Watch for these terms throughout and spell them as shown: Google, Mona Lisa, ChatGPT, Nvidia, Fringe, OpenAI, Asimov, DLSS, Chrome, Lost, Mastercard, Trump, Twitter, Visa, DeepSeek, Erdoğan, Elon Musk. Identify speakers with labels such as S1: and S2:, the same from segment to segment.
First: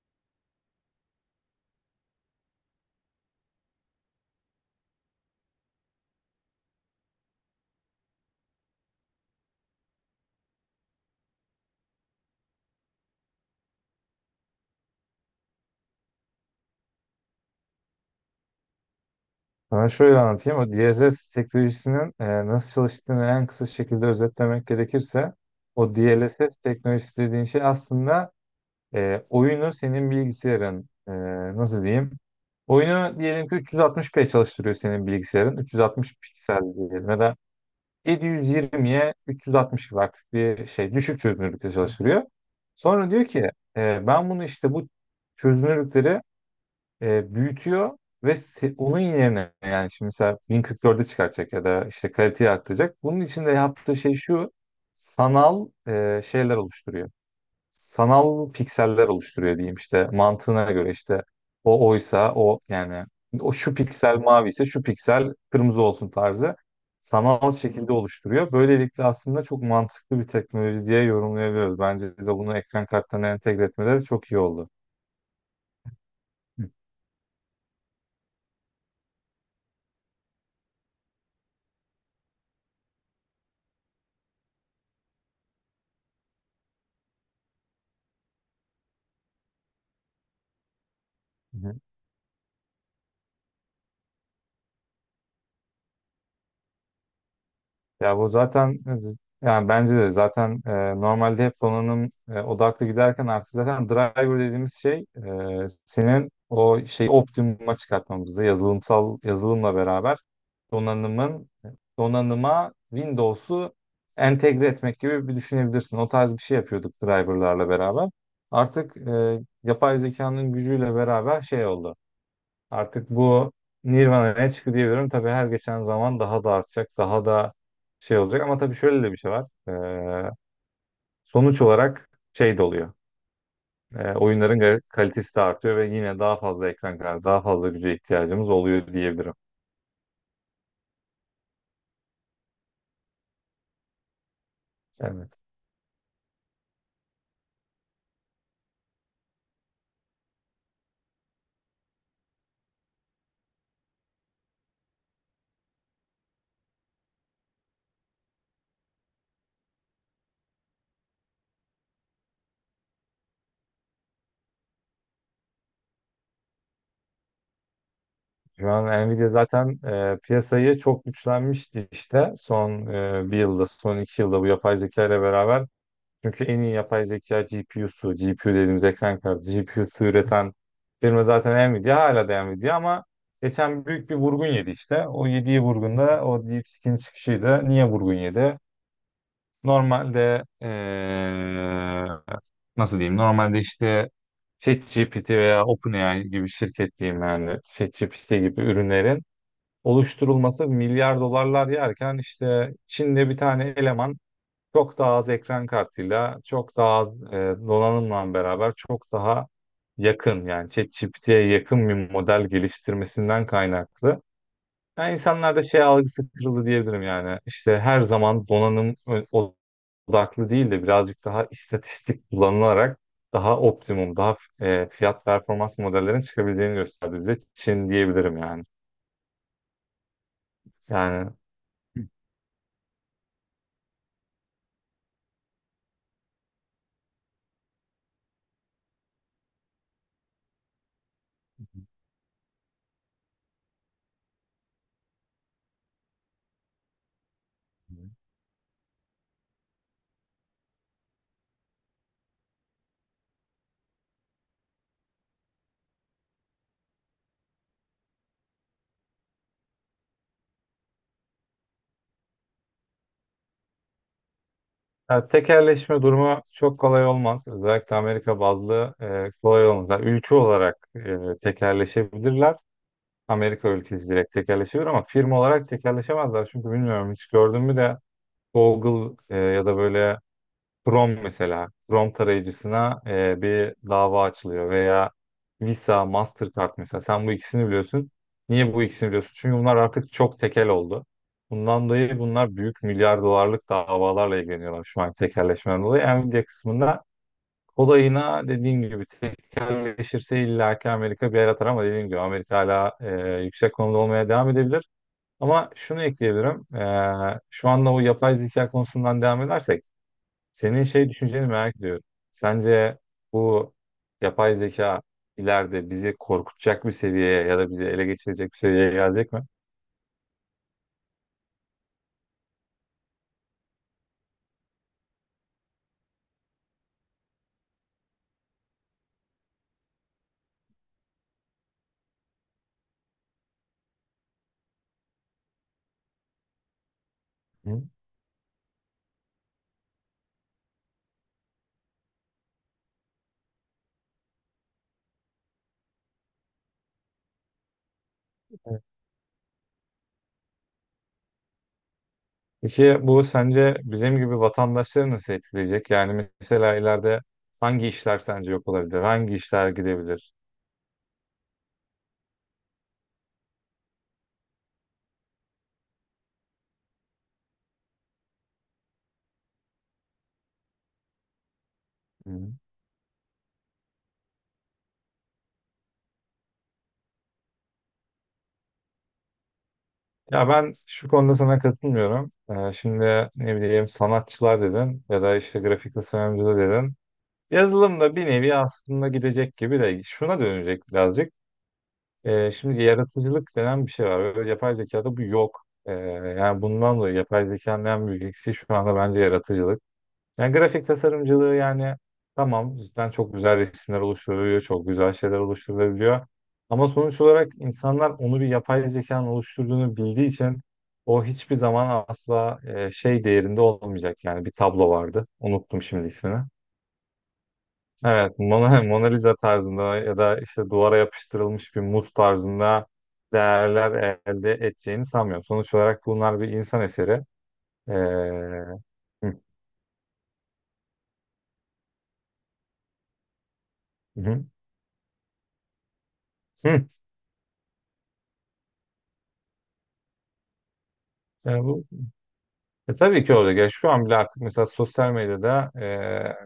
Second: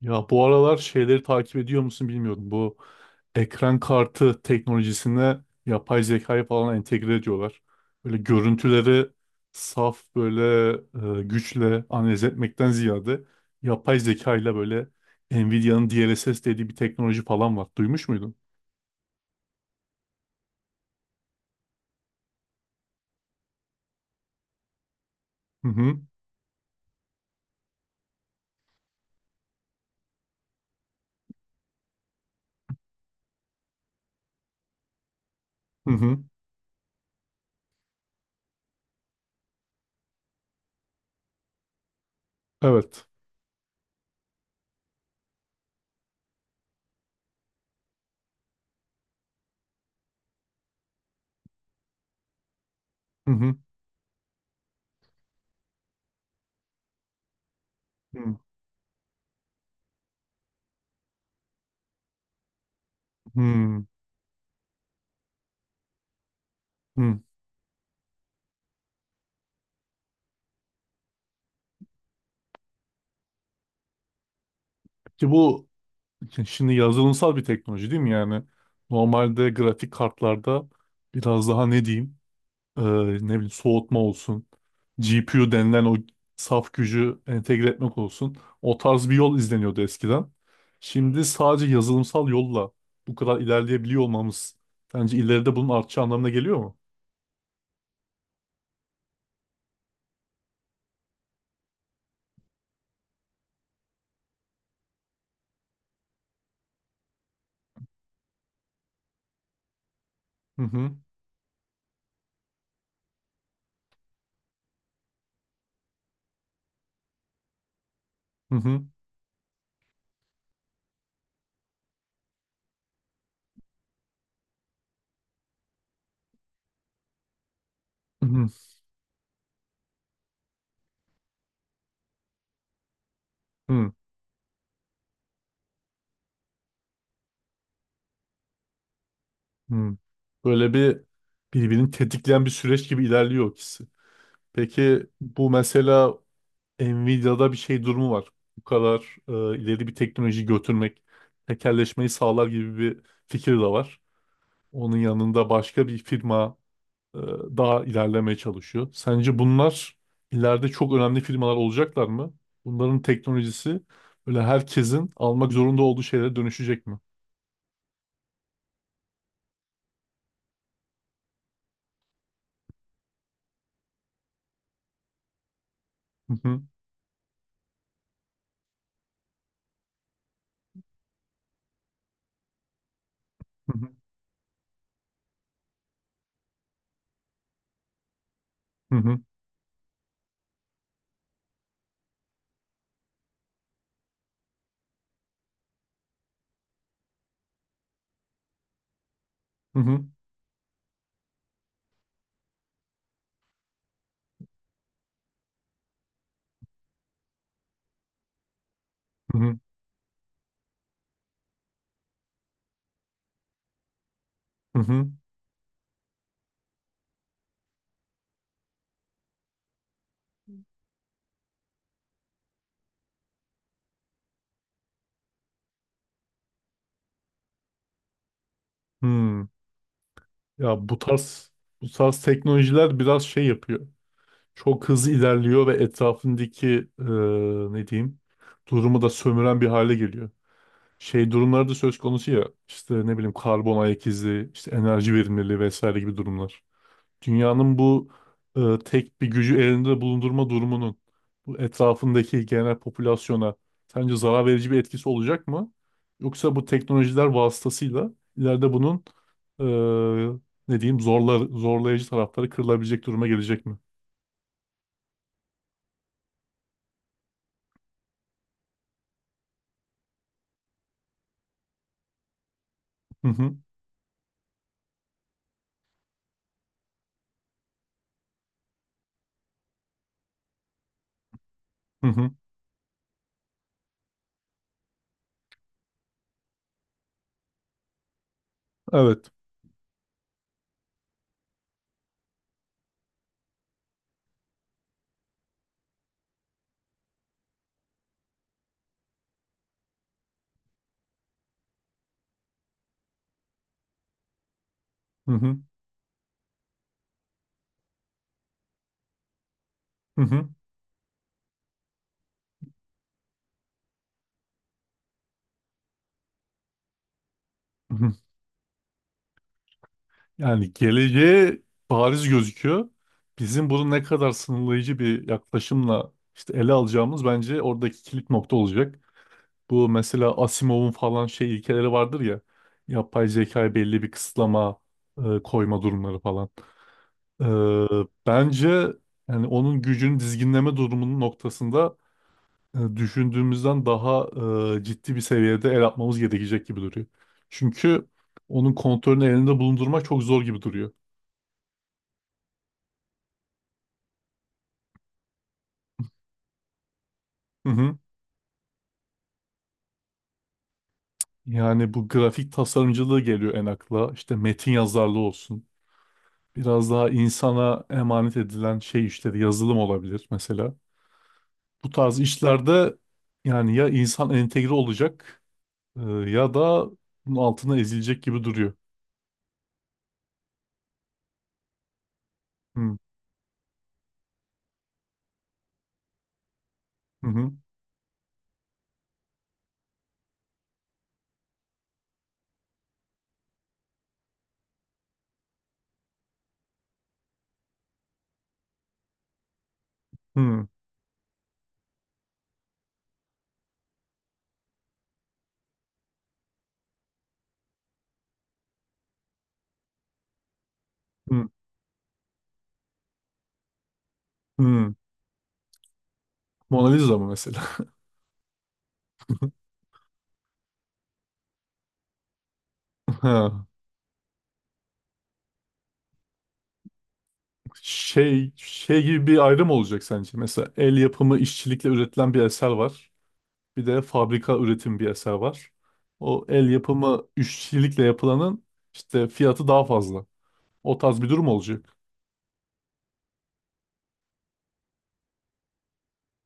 S1: Ya bu aralar şeyleri takip ediyor musun bilmiyorum. Bu ekran kartı teknolojisine yapay zekayı falan entegre ediyorlar. Böyle görüntüleri saf böyle güçle analiz etmekten ziyade yapay zekayla böyle Nvidia'nın DLSS dediği bir teknoloji falan var. Duymuş muydun?
S2: Sana şöyle anlatayım. O DLSS teknolojisinin nasıl çalıştığını en kısa şekilde özetlemek gerekirse
S1: Hı
S2: o
S1: hı.
S2: DLSS teknolojisi dediğin şey aslında oyunu senin bilgisayarın nasıl diyeyim? Oyunu diyelim ki 360p çalıştırıyor senin bilgisayarın.
S1: Hı
S2: 360
S1: hı.
S2: piksel diyelim ya da 720'ye 360 gibi artık bir şey düşük çözünürlükte çalıştırıyor.
S1: Evet.
S2: Sonra diyor ki ben bunu işte bu çözünürlükleri büyütüyor ve onun yerine yani şimdi mesela 1044'e çıkartacak ya da işte kaliteyi arttıracak. Bunun
S1: Hı
S2: için de
S1: hı.
S2: yaptığı şey şu, sanal şeyler oluşturuyor.
S1: Hı
S2: Sanal pikseller oluşturuyor diyeyim işte, mantığına göre işte o oysa o yani o şu
S1: hı.
S2: piksel mavi ise şu piksel kırmızı olsun tarzı
S1: Hı.
S2: sanal şekilde oluşturuyor. Böylelikle aslında çok mantıklı bir teknoloji diye yorumlayabiliyoruz. Bence de bunu ekran kartlarına entegre etmeleri çok iyi oldu.
S1: Ki bu şimdi yazılımsal bir teknoloji değil mi yani? Normalde grafik kartlarda biraz daha ne diyeyim? Ne bileyim, soğutma olsun, GPU denilen o saf gücü entegre etmek olsun. O tarz bir yol izleniyordu eskiden. Şimdi sadece
S2: Evet.
S1: yazılımsal yolla bu kadar ilerleyebiliyor olmamız bence ileride bunun artacağı anlamına geliyor mu?
S2: Ya bu zaten yani bence de zaten normalde hep donanım odaklı giderken artık zaten driver dediğimiz şey senin o şey optimuma çıkartmamızda yazılımsal yazılımla beraber
S1: Hı
S2: donanımın, donanıma Windows'u entegre etmek gibi bir düşünebilirsin. O tarz bir şey yapıyorduk driverlarla beraber.
S1: hı. Hı
S2: Artık yapay zekanın gücüyle beraber şey oldu. Artık bu Nirvana'ya çıktı diyebilirim. Tabii her geçen zaman daha da artacak, daha da şey olacak.
S1: hı.
S2: Ama tabii şöyle de bir şey var. Ee, Sonuç olarak şey de oluyor.
S1: Hı
S2: Oyunların kalitesi de artıyor ve yine daha fazla ekran kartı, daha fazla güce ihtiyacımız oluyor diyebilirim.
S1: hı. Hı. Böyle bir birbirini tetikleyen bir süreç gibi ilerliyor ikisi. Peki
S2: Evet.
S1: bu mesela Nvidia'da bir şey durumu var. Bu kadar ileri bir teknoloji götürmek tekelleşmeyi sağlar gibi bir fikir de var. Onun yanında başka bir firma e, daha ilerlemeye çalışıyor. Sence bunlar ileride çok önemli firmalar olacaklar mı? Bunların teknolojisi böyle herkesin almak zorunda olduğu şeylere dönüşecek mi?
S2: Şu an Nvidia zaten piyasayı çok güçlenmişti işte. Son bir yılda, son iki yılda bu yapay zeka ile beraber.
S1: Hı
S2: Çünkü en
S1: hı,
S2: iyi yapay zeka GPU'su, GPU dediğimiz ekran kartı, GPU'su üreten firma zaten Nvidia, hala da Nvidia, ama geçen
S1: hı
S2: büyük bir vurgun yedi işte. O yediği vurgunda o DeepSeek'in çıkışıydı. Niye vurgun yedi?
S1: hı,
S2: Normalde nasıl diyeyim? Normalde işte ChatGPT veya OpenAI gibi şirket diyeyim, yani ChatGPT gibi ürünlerin
S1: hı hı,
S2: oluşturulması milyar dolarlar yerken işte Çin'de bir tane eleman çok daha az ekran kartıyla, çok daha az donanımla beraber çok
S1: hı
S2: daha
S1: hı,
S2: yakın, yani ChatGPT'ye yakın bir model geliştirmesinden kaynaklı.
S1: hı hı,
S2: Yani insanlarda şey algısı kırıldı diyebilirim yani. İşte her zaman donanım odaklı değil de birazcık daha istatistik kullanılarak daha optimum, daha fiyat performans modellerin çıkabildiğini gösterdi bize Çin diyebilirim yani.
S1: hı. Ya bu
S2: Yani
S1: tarz bu tarz teknolojiler biraz şey yapıyor. Çok hızlı ilerliyor ve etrafındaki e, ne diyeyim, durumu da sömüren bir hale geliyor. Şey durumlar da söz konusu ya, işte ne bileyim, karbon ayak izi, işte enerji verimliliği vesaire gibi durumlar. Dünyanın bu tek bir gücü elinde bulundurma durumunun bu etrafındaki genel popülasyona sence zarar verici bir etkisi olacak mı? Yoksa bu teknolojiler vasıtasıyla ileride bunun e, ne diyeyim, zorlayıcı tarafları kırılabilecek duruma gelecek mi?
S2: Ya tekelleşme durumu çok kolay olmaz. Özellikle Amerika bazlı kolay olmaz. Yani ülke olarak tekelleşebilirler.
S1: Hı hı.
S2: Amerika ülkesi direkt tekelleşebilir ama firma olarak tekelleşemezler. Çünkü bilmiyorum, hiç gördün mü de Google ya da böyle Chrome, mesela
S1: Hı
S2: Chrome
S1: hı.
S2: tarayıcısına bir dava açılıyor veya Visa, Mastercard, mesela sen bu ikisini biliyorsun. Niye bu ikisini
S1: Evet.
S2: biliyorsun? Çünkü bunlar artık çok tekel oldu. Bundan dolayı bunlar büyük milyar dolarlık davalarla ilgileniyorlar şu an tekelleşmeden dolayı. Nvidia kısmında kolayına dediğim gibi tekelleşirse illaki Amerika bir yer atar ama dediğim gibi Amerika hala yüksek konumda olmaya devam edebilir.
S1: Hı hı.
S2: Ama şunu ekleyebilirim. Şu anda o yapay zeka konusundan devam edersek
S1: Hı hı.
S2: senin şey düşünceni merak ediyorum. Sence bu yapay zeka ileride bizi korkutacak bir seviyeye ya da bizi
S1: Hı
S2: ele
S1: hı.
S2: geçirecek bir seviyeye gelecek mi?
S1: Yani geleceğe bariz gözüküyor. Bizim bunu ne kadar sınırlayıcı bir yaklaşımla işte ele alacağımız bence oradaki kilit nokta olacak. Bu mesela Asimov'un falan şey ilkeleri vardır ya. Yapay zekaya belli bir kısıtlama koyma durumları falan. E,
S2: Hı.
S1: Bence, yani onun gücünü dizginleme durumunun noktasında düşündüğümüzden daha ciddi bir seviyede el atmamız gerekecek gibi duruyor. Çünkü onun
S2: Evet.
S1: kontrolünü elinde bulundurmak çok zor gibi duruyor.
S2: Peki bu sence bizim gibi vatandaşları nasıl etkileyecek? Yani mesela ileride
S1: Hı
S2: hangi
S1: hı.
S2: işler sence yok olabilir? Hangi işler gidebilir?
S1: Yani bu grafik tasarımcılığı geliyor en akla. İşte metin yazarlığı olsun. Biraz daha insana emanet edilen şey işleri yazılım olabilir mesela. Bu tarz
S2: Hı.
S1: işlerde yani ya insan entegre olacak ya da bunun altına ezilecek gibi duruyor.
S2: Ya ben şu konuda sana katılmıyorum.
S1: Hı
S2: Şimdi ne bileyim, sanatçılar dedin ya da işte grafik tasarımcılar dedin.
S1: hı hı
S2: Yazılım da bir nevi aslında gidecek gibi de, şuna dönecek birazcık. Şimdi yaratıcılık denen bir şey var. Ve yapay zekada bu yok. Yani bundan dolayı yapay zekanın en büyük eksiği şu anda bence yaratıcılık. Yani
S1: hı
S2: grafik tasarımcılığı, yani tamam, cidden çok güzel resimler oluşturuluyor, çok güzel şeyler oluşturulabiliyor. Ama sonuç olarak insanlar onu bir yapay zekanın oluşturduğunu bildiği için o
S1: hı.
S2: hiçbir zaman asla şey değerinde olmayacak. Yani bir tablo
S1: Hı.
S2: vardı. Unuttum şimdi ismini.
S1: Mona Lisa mı
S2: Evet, Mona, Mona Lisa tarzında ya da işte duvara yapıştırılmış bir muz tarzında
S1: mesela?
S2: değerler elde edeceğini sanmıyorum. Sonuç olarak bunlar bir insan eseri. Ee,
S1: Şey şey gibi
S2: hı,
S1: bir ayrım olacak sence? Mesela el yapımı işçilikle üretilen bir eser var. Bir de
S2: hı,
S1: fabrika üretim bir eser var. O el
S2: hı.
S1: yapımı işçilikle yapılanın işte fiyatı daha fazla. O tarz bir durum
S2: Yani bu,
S1: olacak.
S2: tabii ki olacak. Ya şu an bile artık mesela sosyal medyada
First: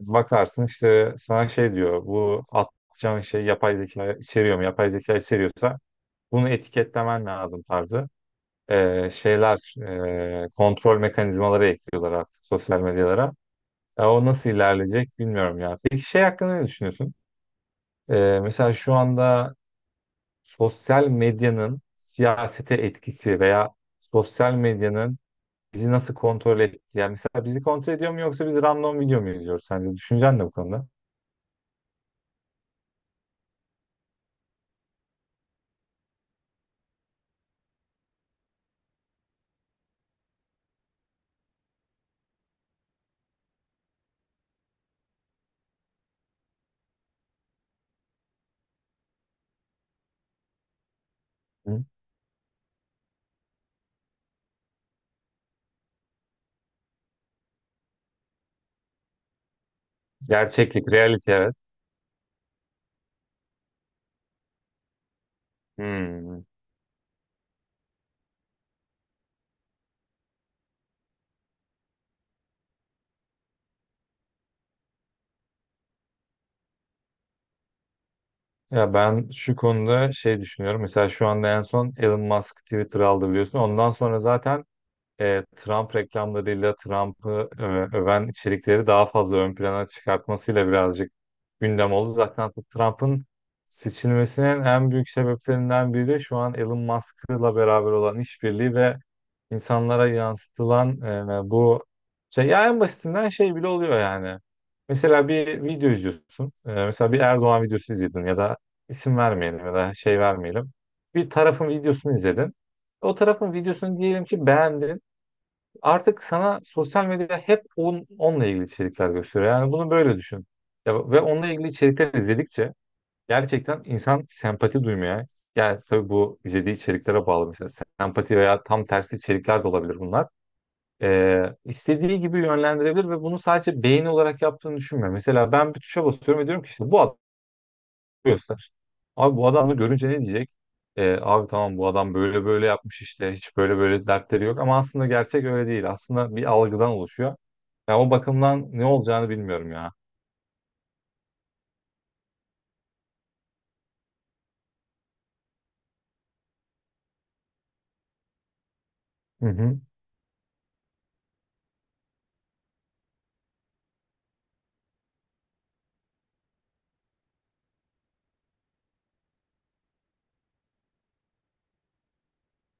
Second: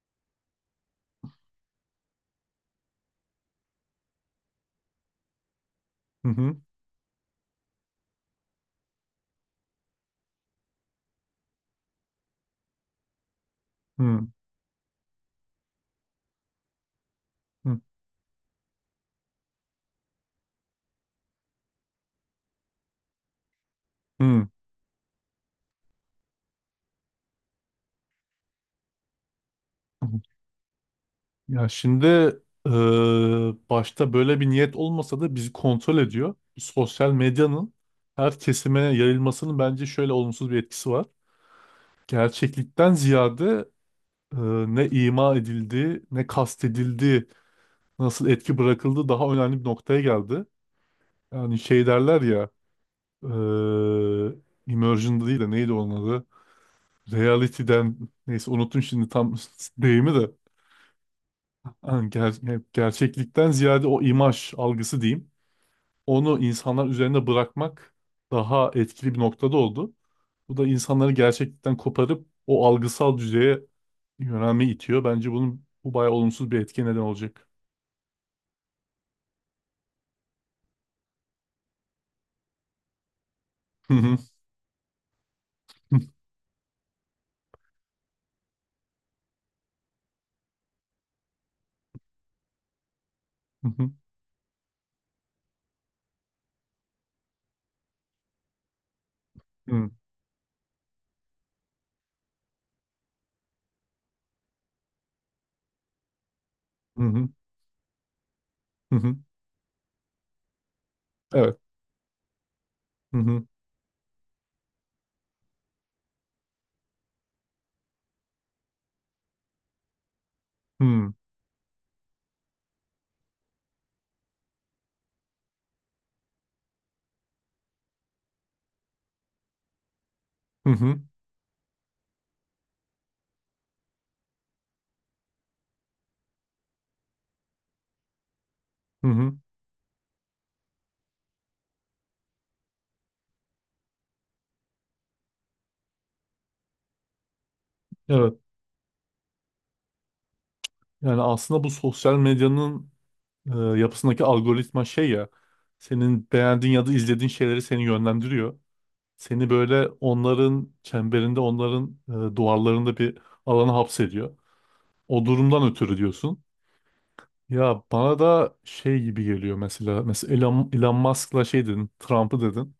S2: bakarsın işte, sana şey diyor, bu atacağın şey yapay zeka içeriyor mu? Yapay zeka içeriyorsa
S1: Hı
S2: bunu
S1: hı.
S2: etiketlemen lazım tarzı şeyler, kontrol mekanizmaları ekliyorlar artık sosyal medyalara. Ya o
S1: Hı
S2: nasıl ilerleyecek bilmiyorum ya. Peki şey hakkında ne düşünüyorsun?
S1: hı.
S2: Mesela şu anda sosyal medyanın siyasete etkisi veya
S1: Hı.
S2: sosyal medyanın bizi nasıl kontrol ettiği. Yani mesela bizi kontrol ediyor mu, yoksa biz random video mu izliyoruz sence? Düşüncen ne bu konuda?
S1: Ya şimdi eee, başta böyle bir niyet olmasa da bizi kontrol ediyor. Sosyal medyanın her kesime yayılmasının bence şöyle olumsuz bir etkisi var. Gerçeklikten ziyade e, ne ima edildi, ne kastedildi, nasıl etki bırakıldı daha önemli bir noktaya geldi. Yani
S2: Hı?
S1: şey derler ya, immersion'da değil de neydi onun adı? Reality'den, neyse unuttum şimdi tam deyimi de.
S2: Gerçeklik, reality, evet.
S1: Yani gerçeklikten ziyade o imaj algısı diyeyim. Onu
S2: Hmm.
S1: insanlar üzerinde bırakmak daha etkili bir noktada oldu. Bu da insanları gerçeklikten koparıp o algısal düzeye yönelme itiyor. Bence bunun bu bayağı olumsuz bir etki neden olacak.
S2: Ya ben şu konuda şey düşünüyorum. Mesela şu anda en son Elon Musk Twitter aldı biliyorsun. Ondan sonra zaten Trump
S1: Hı
S2: reklamlarıyla Trump'ı öven içerikleri daha fazla ön plana çıkartmasıyla birazcık gündem oldu. Zaten Trump'ın
S1: hı,
S2: seçilmesinin en büyük sebeplerinden biri de şu an Elon Musk'la beraber olan işbirliği ve
S1: hı
S2: insanlara yansıtılan bu şey, ya en basitinden şey bile oluyor yani. Mesela bir video izliyorsun. E,
S1: hı,
S2: mesela bir
S1: hı
S2: Erdoğan videosu izledin ya da
S1: hı hı.
S2: isim vermeyelim ya da şey vermeyelim. Bir
S1: Evet.
S2: tarafın videosunu izledin. O
S1: Hı hı,
S2: tarafın videosunu diyelim ki beğendin, artık sana sosyal medya hep onunla ilgili içerikler gösteriyor. Yani bunu böyle düşün. Ya,
S1: hı
S2: ve onunla ilgili içerikler izledikçe gerçekten insan sempati duymaya, yani tabii bu izlediği içeriklere bağlı, mesela sempati veya tam tersi içerikler de olabilir bunlar.
S1: hı,
S2: İstediği gibi yönlendirebilir ve bunu sadece beğeni olarak yaptığını düşünmüyor. Mesela ben bir tuşa basıyorum ve diyorum ki işte bu, göster.
S1: hı hı.
S2: Abi bu adamı görünce ne diyecek? Abi tamam, bu adam böyle böyle yapmış işte, hiç böyle böyle dertleri yok ama aslında gerçek öyle değil. Aslında bir algıdan oluşuyor. Ya o
S1: Evet.
S2: bakımdan ne olacağını bilmiyorum ya.
S1: Yani aslında bu sosyal medyanın yapısındaki algoritma şey ya, senin beğendiğin ya da izlediğin şeyleri seni yönlendiriyor.
S2: Hı
S1: Seni
S2: hı.
S1: böyle onların çemberinde, onların duvarlarında bir alana hapsediyor. O durumdan ötürü diyorsun. Ya bana da şey gibi geliyor mesela. Mesela Elon Musk'la şey dedin, Trump'ı dedin.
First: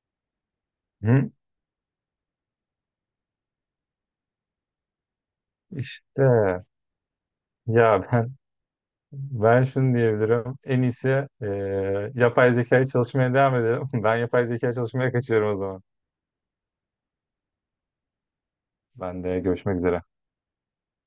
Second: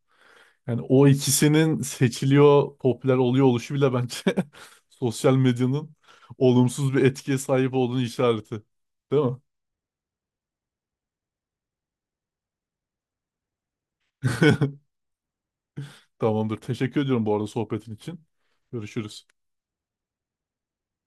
S1: Yani o
S2: Hı.
S1: ikisinin seçiliyor, popüler oluyor oluşu bile bence sosyal medyanın
S2: İşte
S1: olumsuz bir etkiye sahip olduğunu
S2: ya, ben
S1: işareti. Değil mi?
S2: ben şunu diyebilirim. En iyisi e, yapay zekayı çalışmaya devam edelim. Ben yapay zeka çalışmaya kaçıyorum o zaman.
S1: Tamamdır. Teşekkür ediyorum bu arada sohbetin için.
S2: Ben
S1: Görüşürüz.
S2: de görüşmek üzere.